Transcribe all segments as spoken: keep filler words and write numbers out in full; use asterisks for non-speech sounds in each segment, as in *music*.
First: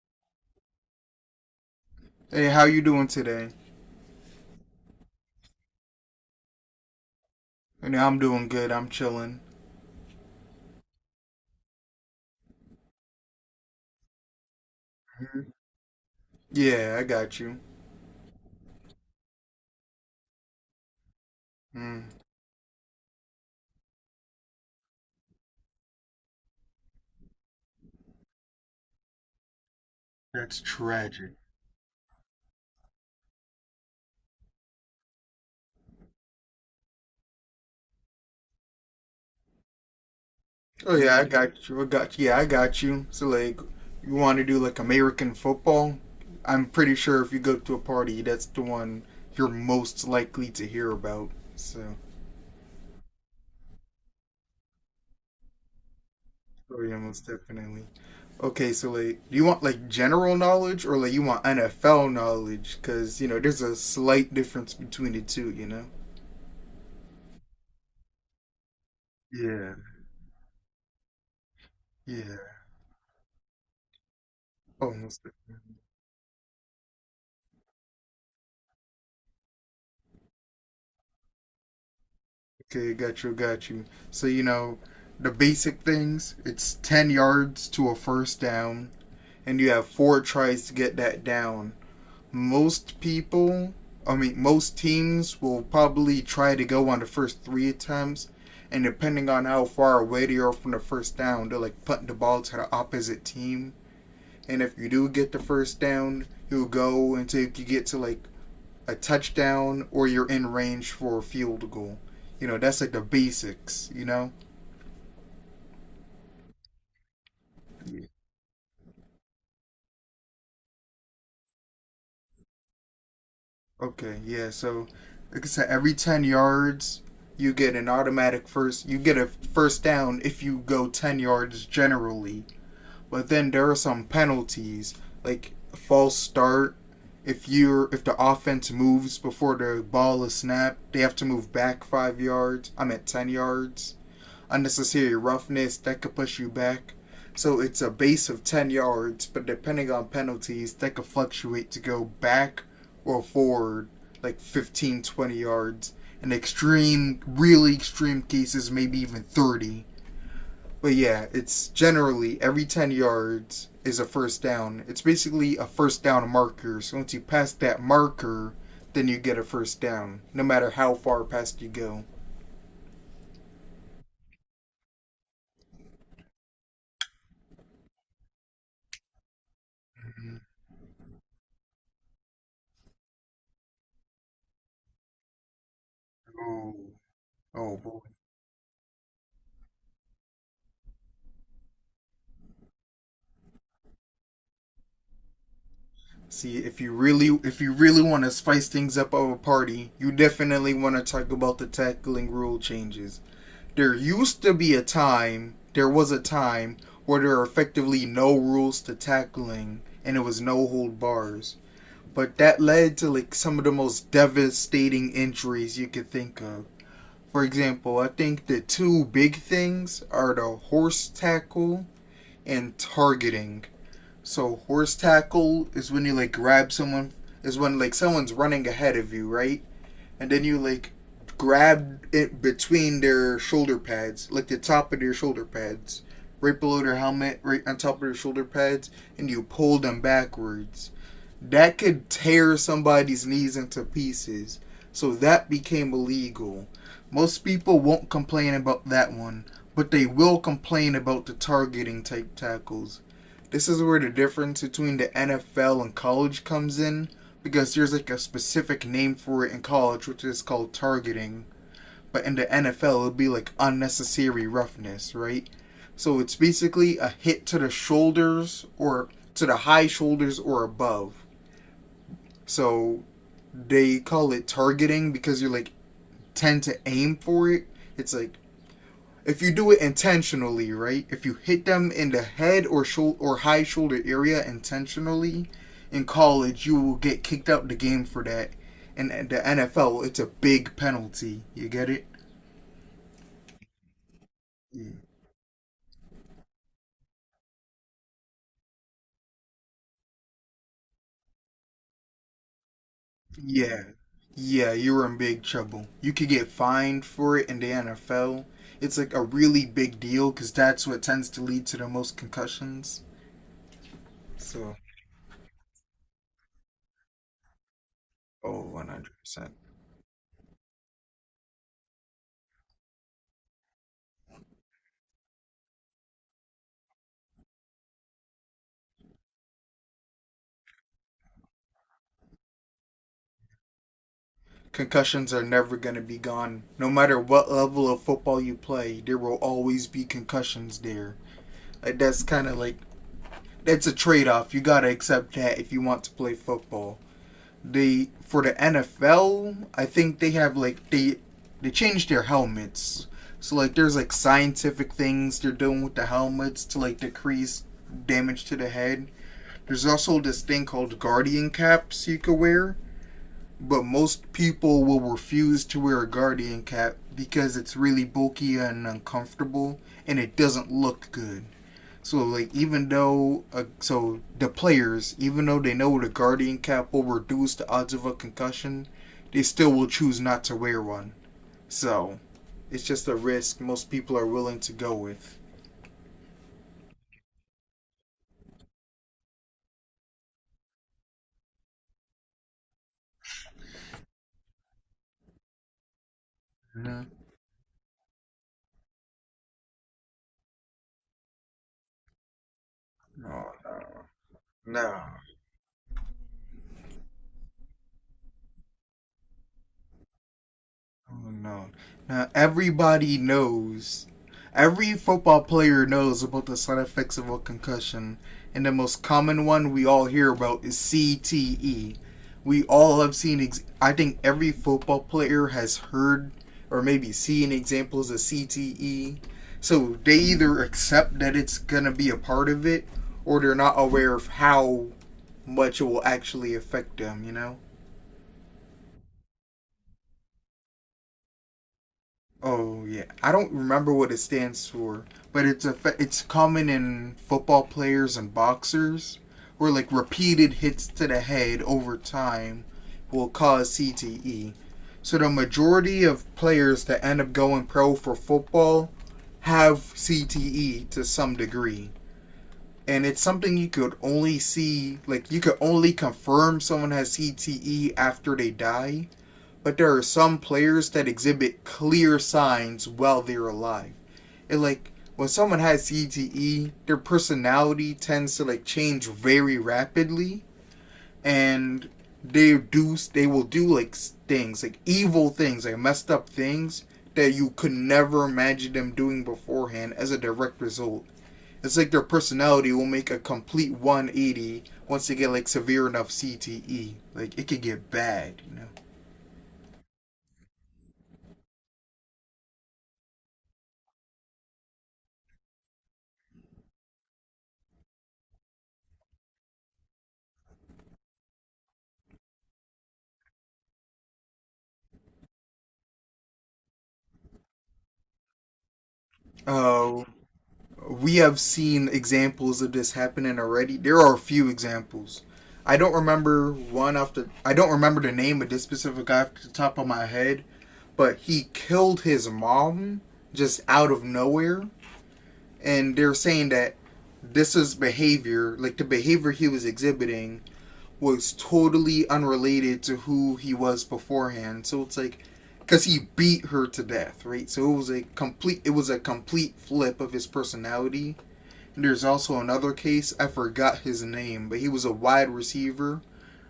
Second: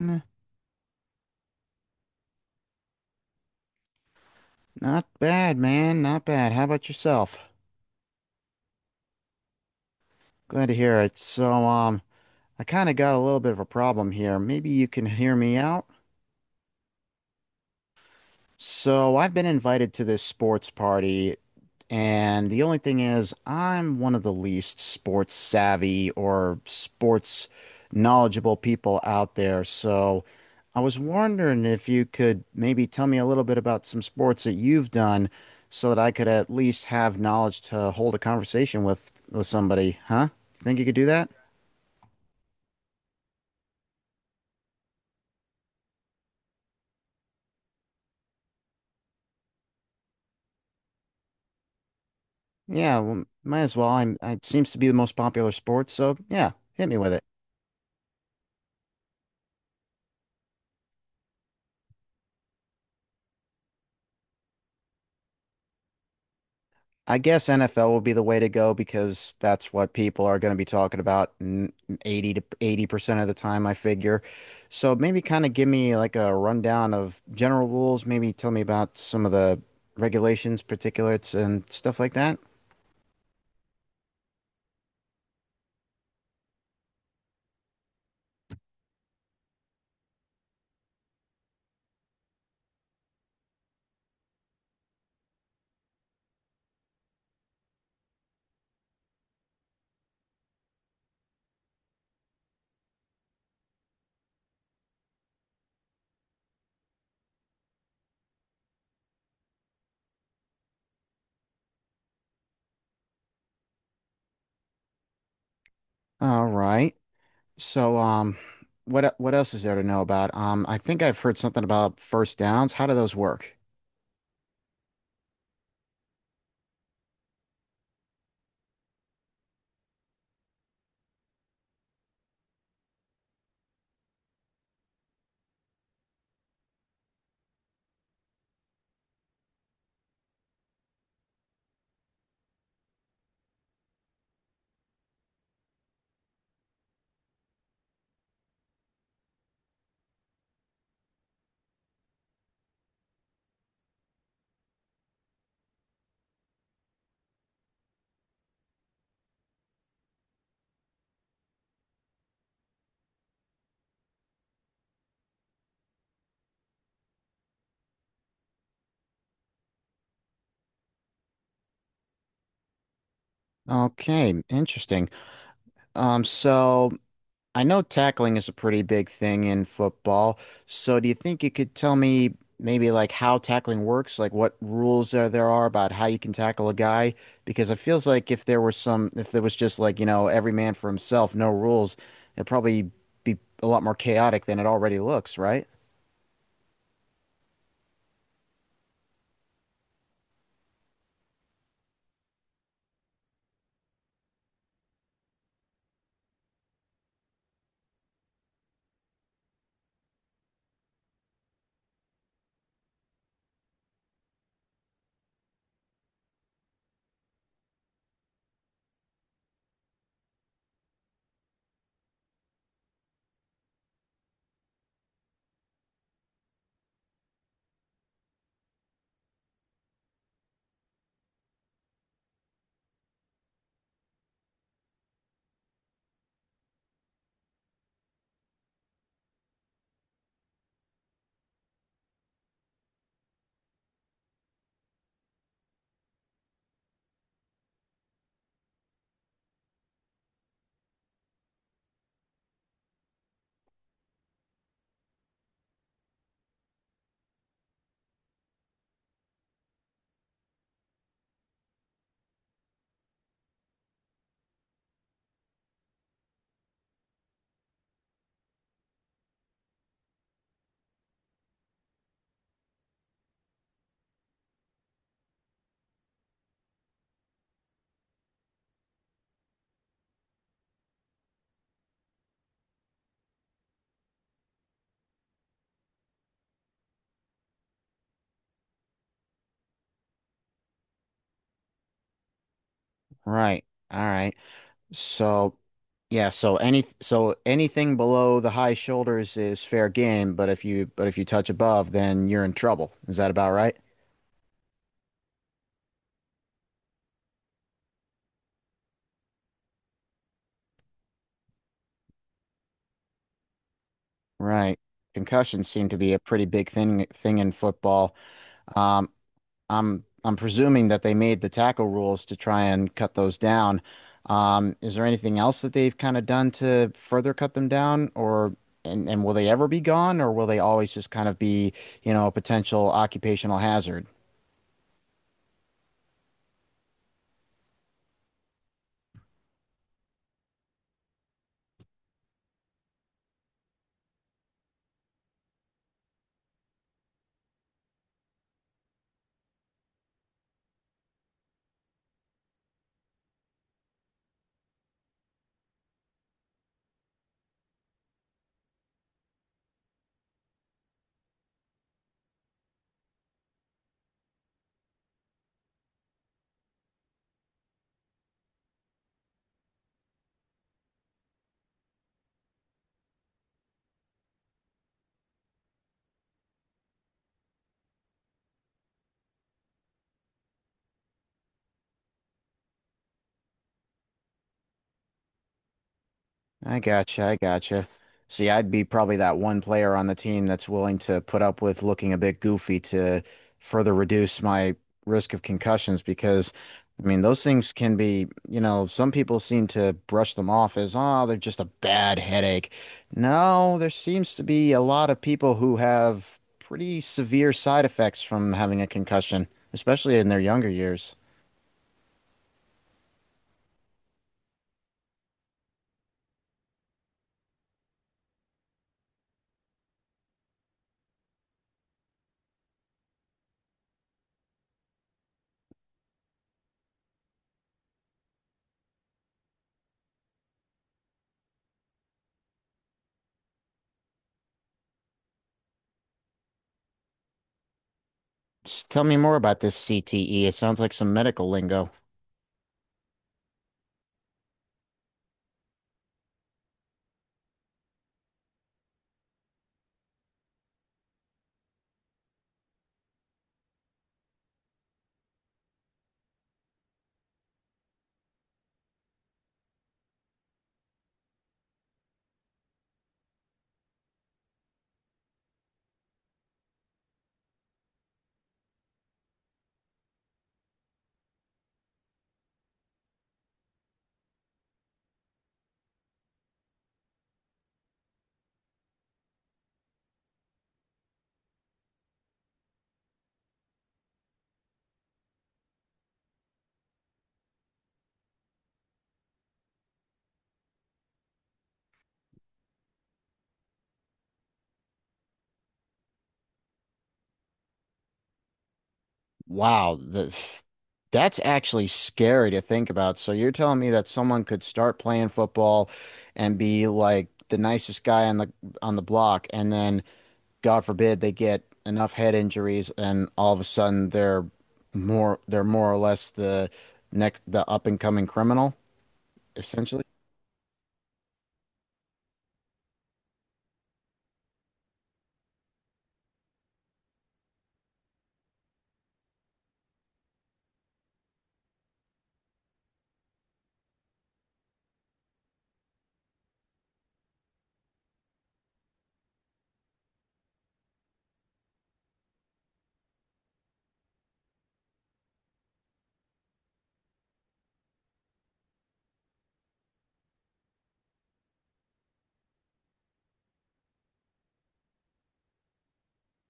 N- Hey, how you doing today? Not bad, man. Not bad. How about yourself? I'm doing good. I'm chilling. Glad to hear it. So, um, I kind of got a little bit of a problem here. Maybe you can hear Mm-hmm. me out? Yeah, I got you. So I've been invited to this sports party, Mm. and the only thing is, I'm one of the least sports savvy or sports knowledgeable people out there. So That's I was tragic. wondering if you could maybe tell me a little bit about some sports that you've done so that I could at least have knowledge to hold a conversation with with somebody, huh? You think you could Oh do yeah, I that? got you. I got Yeah, I got you. So like, you want to do like American football? I'm pretty sure if you go to a party, that's the one you're most likely to hear about. So. Yeah, well, might as well. I'm, it seems to be the most popular sport, so yeah, Oh hit me yeah, with it. most definitely. Okay, so like, do you want like general knowledge or like you want N F L knowledge? Because you know, there's a slight difference between the two. You know? I guess N F L will be the way to go because that's Yeah. what people are going to be talking about n- eighty to Yeah. eighty percent of the time, I figure. Oh, So most. maybe kind of give me like a rundown of general rules, maybe tell me about some of the regulations, particulates, and stuff like that. Okay, got you, got you. So, you know, the basic things it's ten yards to a first down, and you have four tries to get that down. Most people, I mean, most teams will probably try to go on the first three attempts, and depending on how far away they are from the first down, they'll like punt the ball to the opposite team. And if you do get the first down, you'll go until you get to like a touchdown or you're in range for a field goal. You know, that's like the basics, you know? All right. So um what e- what else is there to know about? Um I think I've heard something about first downs. How do those work? Okay, yeah, so like I said, every ten yards, you get an automatic first, you get a first down if you go ten yards generally. But then there are some penalties, like a false start. If you're if the offense moves before the ball is snapped, they have to move back five yards. I'm at ten yards unnecessary roughness that could push you back. So it's a base of ten yards, but depending on penalties, that could fluctuate to go back or forward like fifteen, twenty yards. In extreme, really extreme cases, maybe even thirty. But yeah, it's generally every ten yards is a first down. It's basically a first down marker. So once you pass that marker, then you get a first down, no matter how far past you go. Okay, interesting. Um so I know tackling is a pretty big thing in football. So do you think you could tell me maybe like how tackling works, like what rules there there are about how you can tackle a Oh, guy? Because oh it boy. feels like if there were some, if there was just like, you know, every man for himself, no rules, it'd probably be a lot more chaotic than it already looks, right? See, if you really if you really want to spice things up of a party, you definitely want to talk about the tackling rule changes. There used to be a time, there was a time where there were effectively no rules to tackling and it was no hold bars. But that led to like some of the most devastating injuries you could think of. For example, I think the two big things are the horse tackle and targeting. So horse tackle is when you like grab someone is when like someone's running ahead of you, right? And then you like grab it between their shoulder pads, like the top of their shoulder pads, right below their helmet, right on top of their shoulder pads, and you pull them backwards. That could tear somebody's knees into pieces. So that became illegal. Most people won't complain about that one, but they will complain about the targeting type tackles. This is where the difference between the N F L and college comes in because there's like a specific name for it in college, which is called targeting. But in the N F L, it'd be like unnecessary roughness, right? So it's basically a hit to the shoulders or to the high shoulders or above. So they call it targeting because you're like tend to aim for it. It's like if you do it intentionally, right? If you hit them in the head or shoulder or high shoulder area intentionally in college, you will get kicked out the game for that. And the N F L, it's a big penalty. You get it? Right. All right. So yeah, so any so anything below the high shoulders is fair game, but if you but if you touch above, then you're in trouble. Is that about right? Yeah. Yeah, you're in big trouble. You could get fined for it in the N F L. It's like a really big deal because that's what tends to lead to the most concussions. So, Right. Concussions seem to be a pretty big thing thing in football. oh, Um, one hundred percent. I'm I'm presuming that they made the tackle rules to try and cut those down. Um, is there anything else that they've kind of done to further cut them down, or and, and will they ever be gone, or will they always just kind of be, you know, a potential occupational hazard? Concussions are never going to be gone. No matter what level of football you play, there will always be concussions there. Like that's kind of like that's a trade-off. You got to accept that if you want to play football. They for the N F L, I think they have like they they changed their helmets. So like there's like scientific things they're doing with the helmets to like decrease damage to the head. There's also this thing called guardian caps you could wear, but most people will refuse to wear a guardian cap because it's really bulky and uncomfortable and it doesn't look good. So like even though uh, so the players, even though they know the guardian cap will reduce the odds of a concussion, they still will choose not to wear one. So it's just a risk most people are willing to go with. I gotcha. I gotcha. See, I'd be probably that one player on the team that's willing to put up with looking a bit goofy to further reduce my risk of concussions because, I No. mean, those things can be, you know, some people seem to brush them off as, oh, they're just a bad headache. No, there seems to be a lot No. of people who have pretty severe side effects from having a concussion, especially in their younger years. Oh no. Now everybody knows. Every football player knows about the side effects of a concussion, and the most common one we all hear about is C T E. We all have seen. Ex- I think every football player has heard or maybe seen examples of C T E. So they either accept that it's gonna be a part of it, or they're not aware of how much it will actually affect them. You know. Just tell me more about this C T E. It sounds like some medical lingo. Oh yeah, I don't remember what it stands for, but it's a it's common in football players and boxers, where like repeated hits to the head over time will cause C T E. So the majority of players that end up going pro for football have C T E to some degree, and it's something you could only see like you could only confirm someone has C T E after they die, but there are some players that exhibit clear signs while they're alive. And like when someone has C T E, their personality tends to like change very rapidly, and they do they will do like things, like evil things, like messed up things that you could never imagine them doing beforehand as a direct result. It's like their personality will make a complete one eighty once they get like severe enough C T E. Like it could get bad, you know. Wow, this That's actually scary to think about. So you're telling me that someone could start playing football and be like the nicest guy on the on the block, and then God forbid they get enough head injuries, and all of a sudden they're more they're more or less the next the up and coming criminal, essentially. Oh, we have seen examples of this happening already. There are a few examples. I don't remember one off the. I don't remember the name of this specific guy off the top of my head, but he killed his mom just out of nowhere, and they're saying that this is behavior, like the behavior he was exhibiting, was totally unrelated to who he was beforehand. So it's like, because he beat her to death, right? So it was a complete. It was a complete flip of his personality. There's also another case, I forgot his name, but he was a wide receiver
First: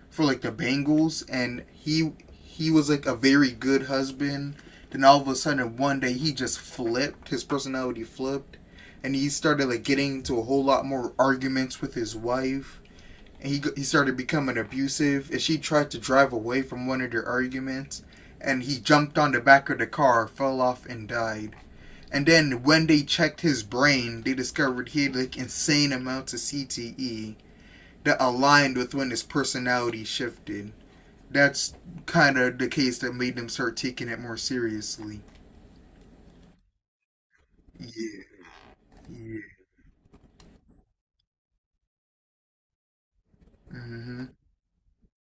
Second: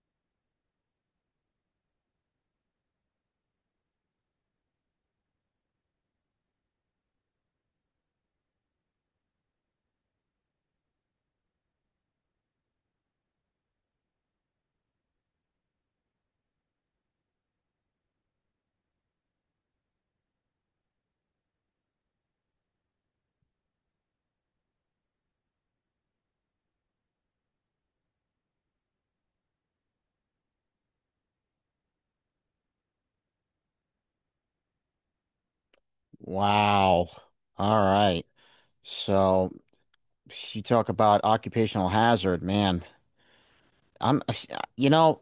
for like the Bengals and he he was like a very good husband. Then all of a sudden one day he just flipped, his personality flipped, and he started like getting into a whole lot more arguments with his wife, and he he started becoming abusive, and she tried to drive away from one of their arguments, and he jumped on the back of the car, fell off and died. And then when they checked his brain, they discovered he had like insane amounts of C T E that aligned with when his personality shifted. That's kind of the case that made them start taking it more seriously. Wow. All Yeah, right. yeah. So you talk about occupational hazard, man. I'm, Mm-hmm. you know.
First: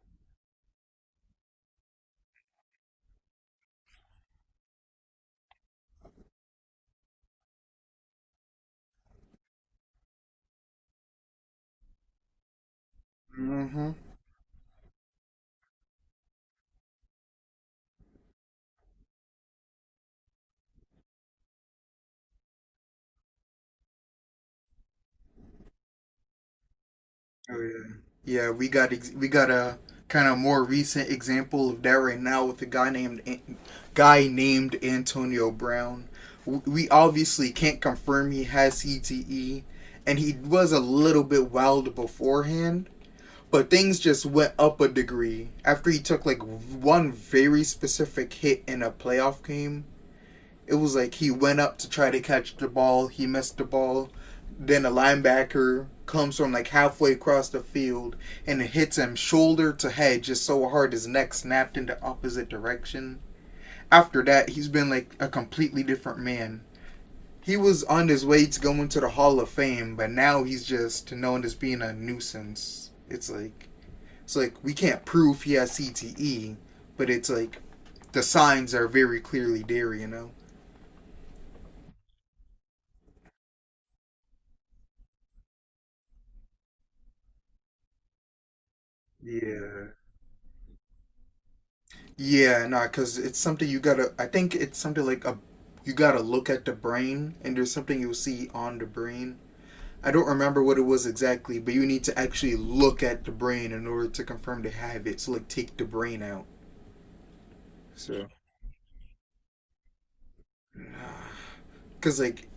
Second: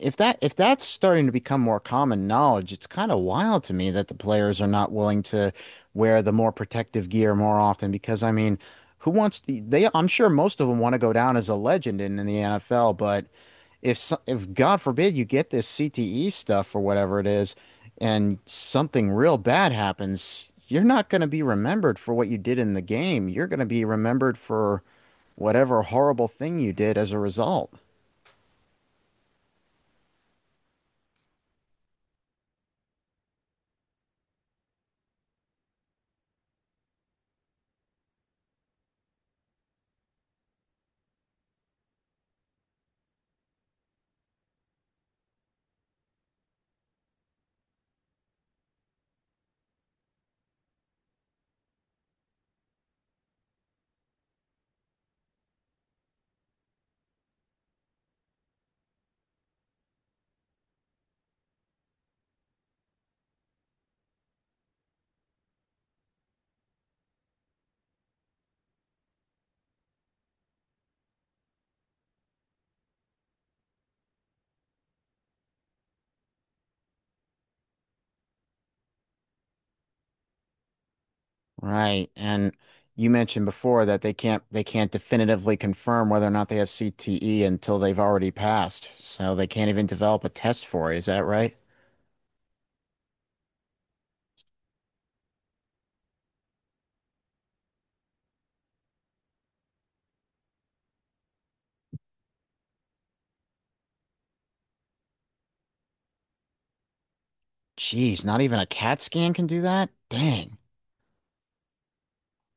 if that If that's starting to become more common knowledge, it's kind of wild to me that the players are not willing to wear the more protective gear more often because I mean, who wants to, they I'm sure most of them want to go down as a legend in, in the N F L, but Mm-hmm. if so- if God forbid you get this C T E stuff or whatever it is and something real bad happens, you're not going to be remembered for what you did in the game. You're going to be remembered for whatever horrible thing you did as a Oh result. yeah. Yeah, we got ex- we got a kind of more recent example of that right now with a guy named An- guy named Antonio Brown. W- We obviously can't confirm he has C T E, and he was a little bit wild beforehand. But things just went up a degree after he took like one very specific hit in a playoff game. It was like he went up to try to catch the ball, he missed the ball, then a linebacker comes from like halfway across the field and it hits him shoulder to head just so hard his neck snapped in the opposite direction. After that, he's been like a completely different man. He was on his way to going to the Hall of Fame, but now he's just known as being a nuisance. It's like it's like we can't prove he has C T E, but it's like the signs are very clearly there, you know. Right. And you mentioned before that they can't they can't definitively confirm whether or not they have C T E until they've already passed. So they can't even Yeah. develop a test for it. Is that right? Yeah, nah, because it's something you gotta. I think it's something like a. You gotta look at the brain, and there's something you'll see on the brain. I don't remember what it was exactly, but you need to actually look at the brain in order to confirm they have it. So like, take the brain out. Geez, So, not even a CAT scan can do that? Dang. because like,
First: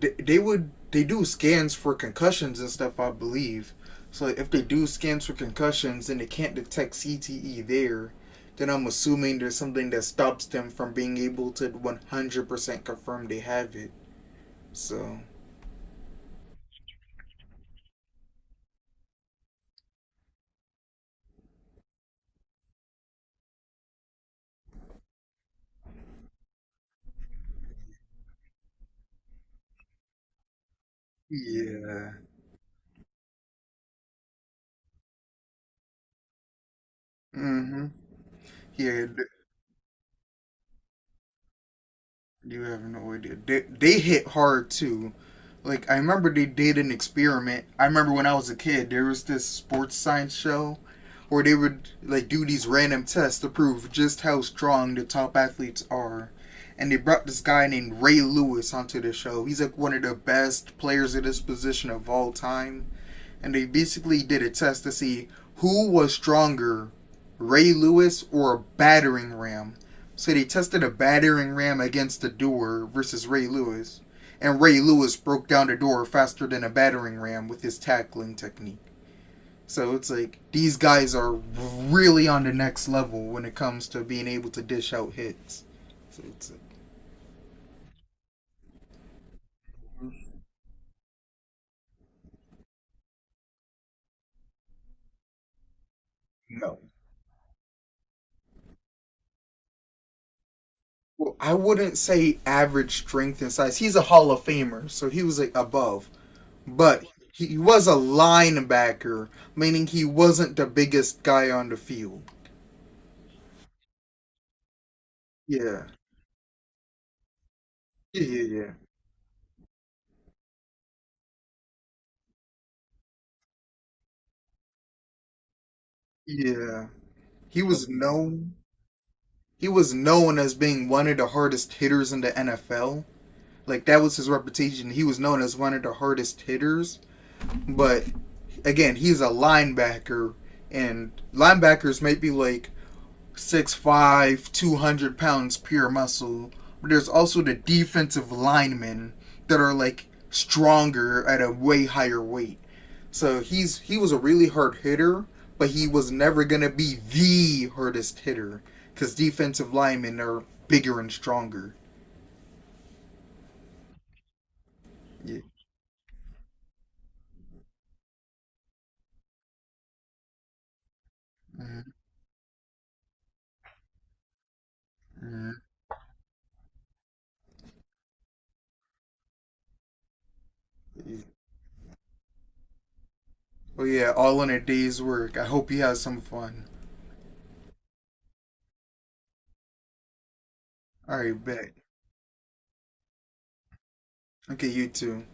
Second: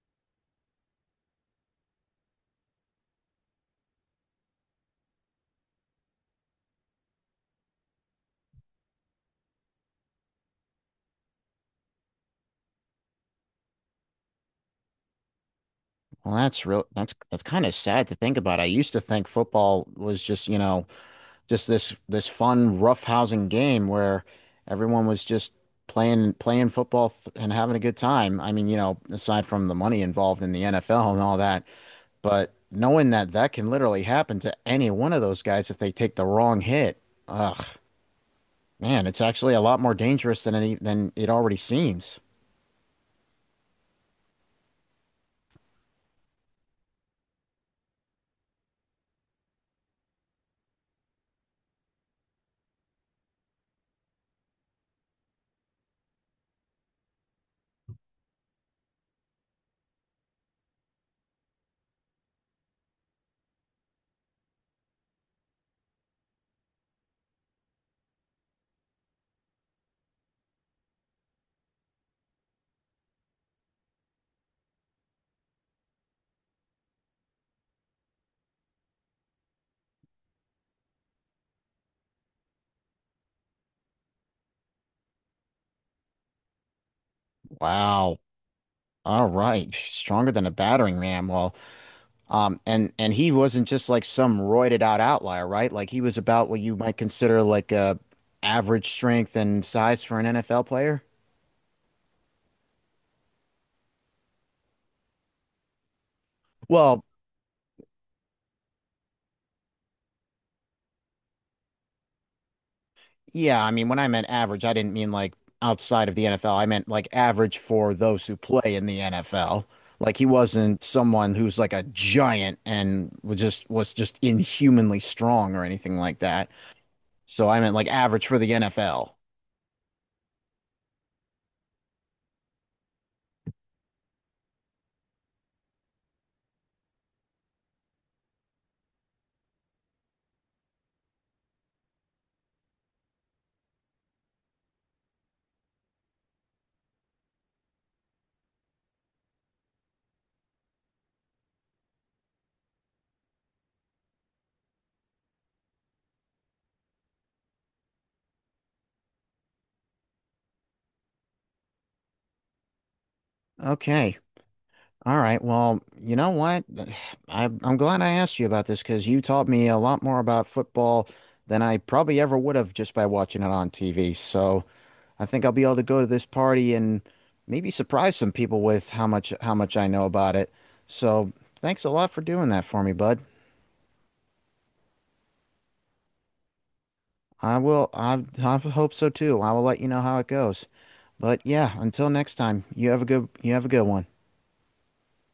they, they would they do scans for concussions and stuff, I believe. So like, if they do scans for concussions and they can't detect C T E there, then I'm assuming there's something that stops them from being able to one hundred percent confirm they have it. So Well, that's real that's that's kind of sad to think about. I used to think football was just, you know, just this this fun roughhousing game where everyone was just playing playing football th and having a good time. I mean, you know, aside from the money involved in the N F L and all that. yeah, But knowing that that can literally happen to any one of those guys if they take the wrong hit, ugh, mm-hmm. Yeah, man, it's th- actually a lot more dangerous than any than it already seems. you have no idea. They they hit hard too. Like I remember they did an experiment. I remember when I was a kid, there was this sports science show where they would like do these random tests to prove just how strong the top athletes are. And they brought this guy named Ray Lewis onto the show. He's like one of the best players at this position of all time, and they basically did a test to see who was stronger, Ray Lewis or a battering ram. So they tested a battering ram against the door versus Ray Lewis, and Ray Lewis broke down the door faster than a battering ram with his tackling technique. So it's like these guys are really on the next level when it comes to being able to dish out hits. So it's like, Wow. All right, stronger than a battering ram. Well, um, and and he wasn't just like some roided out outlier, right? Like he was about what you no. might consider like a average strength and size for an N F L player. Well, I wouldn't say average strength and size. He's a Hall of Famer, so he was like above, Well, but he was a linebacker, meaning he wasn't the biggest guy on the field. yeah, I mean, when I meant average, I didn't mean like Yeah, outside of the N F L. I meant like average for yeah, those who yeah, yeah. play in the N F L. Like he wasn't someone who's like a giant and was just was just inhumanly strong or anything like that. Yeah. So I He meant like was average for the known. N F L. He was known as being one of the hardest hitters in the N F L. Like that was his reputation. He was known as one of the hardest hitters. But again, he's a linebacker, and linebackers might be like Six five, two hundred pounds pure muscle. But there's also the defensive linemen that are like stronger at a way higher weight. So he's he was a really hard hitter, but he was never gonna be the hardest hitter because defensive linemen are bigger and stronger. Okay. All Yeah. right. Well, you know what? *sighs* I, I'm glad I asked you about this because you taught me a lot more about football than I probably ever would have just by watching it on T V. So I think I'll be Mm-hmm. able to go to this party and maybe surprise some people with how much how much I know about it. Yeah. So thanks a lot for doing that for me, bud. Oh yeah, all in a day's work. I hope you have some fun. I will, I, I hope so too. I will let you know how it goes. All But right, yeah, bet. until next time, you have a good you have a good one. Okay, you too.